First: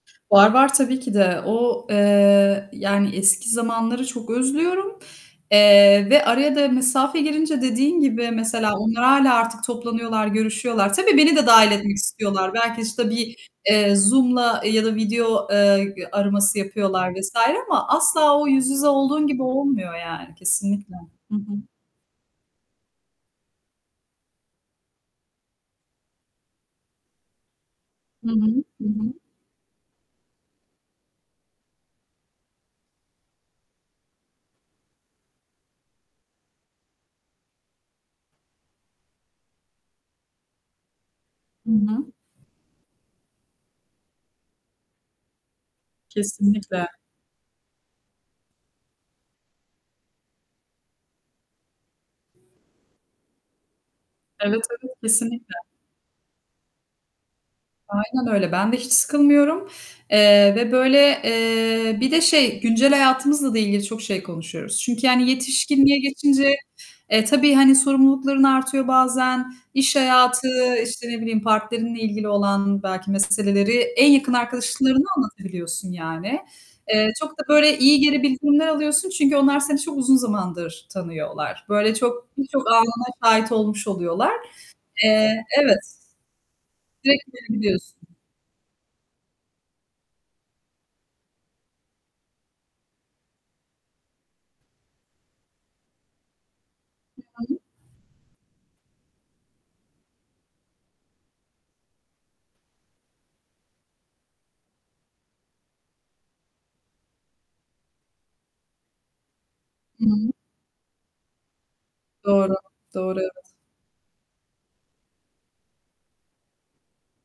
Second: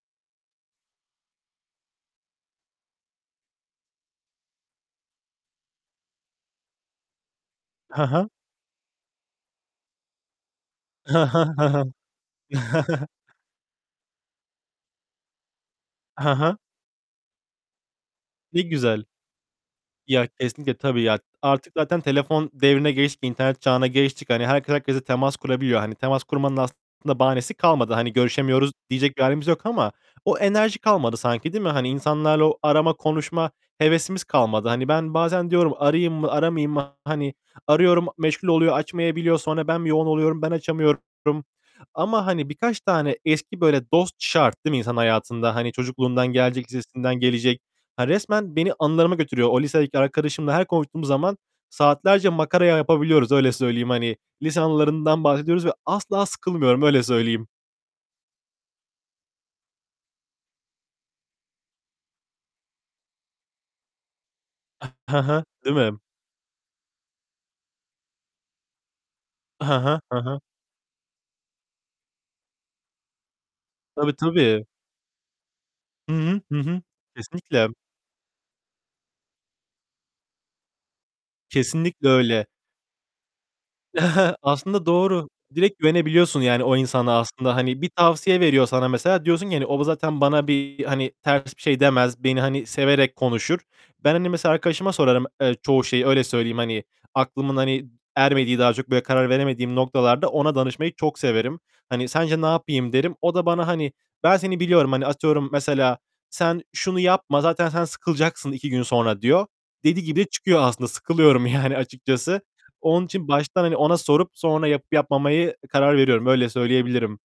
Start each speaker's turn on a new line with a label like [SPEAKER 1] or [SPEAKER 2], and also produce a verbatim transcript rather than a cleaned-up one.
[SPEAKER 1] Var var tabii ki de. O, eee, yani eski zamanları çok özlüyorum, eee, ve araya da mesafe girince dediğin
[SPEAKER 2] He
[SPEAKER 1] gibi
[SPEAKER 2] he.
[SPEAKER 1] mesela onlar hâlâ artık toplanıyorlar, görüşüyorlar.
[SPEAKER 2] He
[SPEAKER 1] Tabii beni
[SPEAKER 2] he,
[SPEAKER 1] de dâhil etmek
[SPEAKER 2] he he.
[SPEAKER 1] istiyorlar. Belki işte bir, eee, Zoom'la ya da video, eee, ı
[SPEAKER 2] He he.
[SPEAKER 1] araması yapıyorlar vs. ama asla o
[SPEAKER 2] Ne
[SPEAKER 1] yüz yüze
[SPEAKER 2] güzel.
[SPEAKER 1] olduğun gibi olmuyor
[SPEAKER 2] Ya
[SPEAKER 1] yani
[SPEAKER 2] kesinlikle
[SPEAKER 1] kesinlikle.
[SPEAKER 2] tabii ya.
[SPEAKER 1] Hı hı.
[SPEAKER 2] Artık zaten telefon devrine geçtik, internet çağına geçtik. Hani herkes herkesle temas kurabiliyor. Hani temas kurmanın aslında bahanesi kalmadı. Hani
[SPEAKER 1] Hı hı,
[SPEAKER 2] "Görüşemiyoruz."
[SPEAKER 1] hı hı.
[SPEAKER 2] diyecek bir hâlimiz yok ama o enerji kalmadı sanki değil mi? Hani insanlarla o arama, konuşma hevesimiz kalmadı. Hani ben bazen diyorum "Arayayım mı? Aramayayım mı?" Hani, arıyorum meşgul oluyor açmayabiliyor. Sonra ben bir yoğun oluyorum. Ben açamıyorum
[SPEAKER 1] Hı hı.
[SPEAKER 2] ama hani birkaç tane eski böyle dost şart değil mi insanın hayatında? Hani çocukluğundan gelecek,
[SPEAKER 1] Kesinlikle.
[SPEAKER 2] lisesinden gelecek. Hani resmen beni anılarıma götürüyor. O lisedeki arkadaşımla her konuştuğum zaman, saatlerce makara yapabiliyoruz, öyle söyleyeyim hani. Lise
[SPEAKER 1] Evet, evet
[SPEAKER 2] anılarından
[SPEAKER 1] kesinlikle.
[SPEAKER 2] bahsediyoruz ve asla sıkılmıyorum, öyle söyleyeyim.
[SPEAKER 1] Aynen öyle. Ben de hiç sıkılmıyorum, eee, ve böyle, eee, bir de şey, güncel hayatımızla da ilgili çok şey konuşuyoruz.
[SPEAKER 2] Ha,
[SPEAKER 1] Çünkü
[SPEAKER 2] hı
[SPEAKER 1] yani
[SPEAKER 2] hı, değil
[SPEAKER 1] yetişkinliğe
[SPEAKER 2] mi?
[SPEAKER 1] geçince, e, tabii hani sorumlulukların artıyor bazen,
[SPEAKER 2] Hı
[SPEAKER 1] iş
[SPEAKER 2] hı, hı hı.
[SPEAKER 1] hayatı, işte ne bileyim, partnerinle ilgili olan belki meseleleri en
[SPEAKER 2] Tabii
[SPEAKER 1] yakın
[SPEAKER 2] tabii.
[SPEAKER 1] arkadaşlarına anlatabiliyorsun
[SPEAKER 2] Hı
[SPEAKER 1] yani.
[SPEAKER 2] hı, hı hı.
[SPEAKER 1] Eee, çok da
[SPEAKER 2] Kesinlikle,
[SPEAKER 1] böyle iyi geri bildirimler alıyorsun, çünkü onlar seni çok uzun zamandır tanıyorlar. Böyle
[SPEAKER 2] Kesinlikle
[SPEAKER 1] çok
[SPEAKER 2] öyle.
[SPEAKER 1] birçok anına şahit olmuş oluyorlar.
[SPEAKER 2] Aslında doğru,
[SPEAKER 1] Eee,
[SPEAKER 2] direkt
[SPEAKER 1] evet.
[SPEAKER 2] güvenebiliyorsun yani o insana
[SPEAKER 1] Direkt
[SPEAKER 2] aslında. Hani bir
[SPEAKER 1] güvenebiliyorsun.
[SPEAKER 2] tavsiye veriyor sana mesela diyorsun ki hani o zaten bana bir hani ters bir şey demez. Beni hani severek konuşur. Ben hani mesela arkadaşıma sorarım, eee, çoğu şeyi, öyle söyleyeyim hani aklımın
[SPEAKER 1] [unintelligible]
[SPEAKER 2] hani ermediği, daha çok böyle karar veremediğim noktalarda ona danışmayı çok severim. Hani sence "Ne yapayım?" derim. O da bana hani, ben seni biliyorum. Hani atıyorum mesela, "Sen şunu yapma, zaten sen sıkılacaksın iki gün sonra." diyor. Dediği
[SPEAKER 1] Hı
[SPEAKER 2] gibi de
[SPEAKER 1] hı.
[SPEAKER 2] çıkıyor aslında, sıkılıyorum yani açıkçası.
[SPEAKER 1] Doğru,
[SPEAKER 2] Onun
[SPEAKER 1] doğru,
[SPEAKER 2] için
[SPEAKER 1] evet.
[SPEAKER 2] baştan hani ona sorup, sonra yapıp yapmamayı karar veriyorum, öyle söyleyebilirim.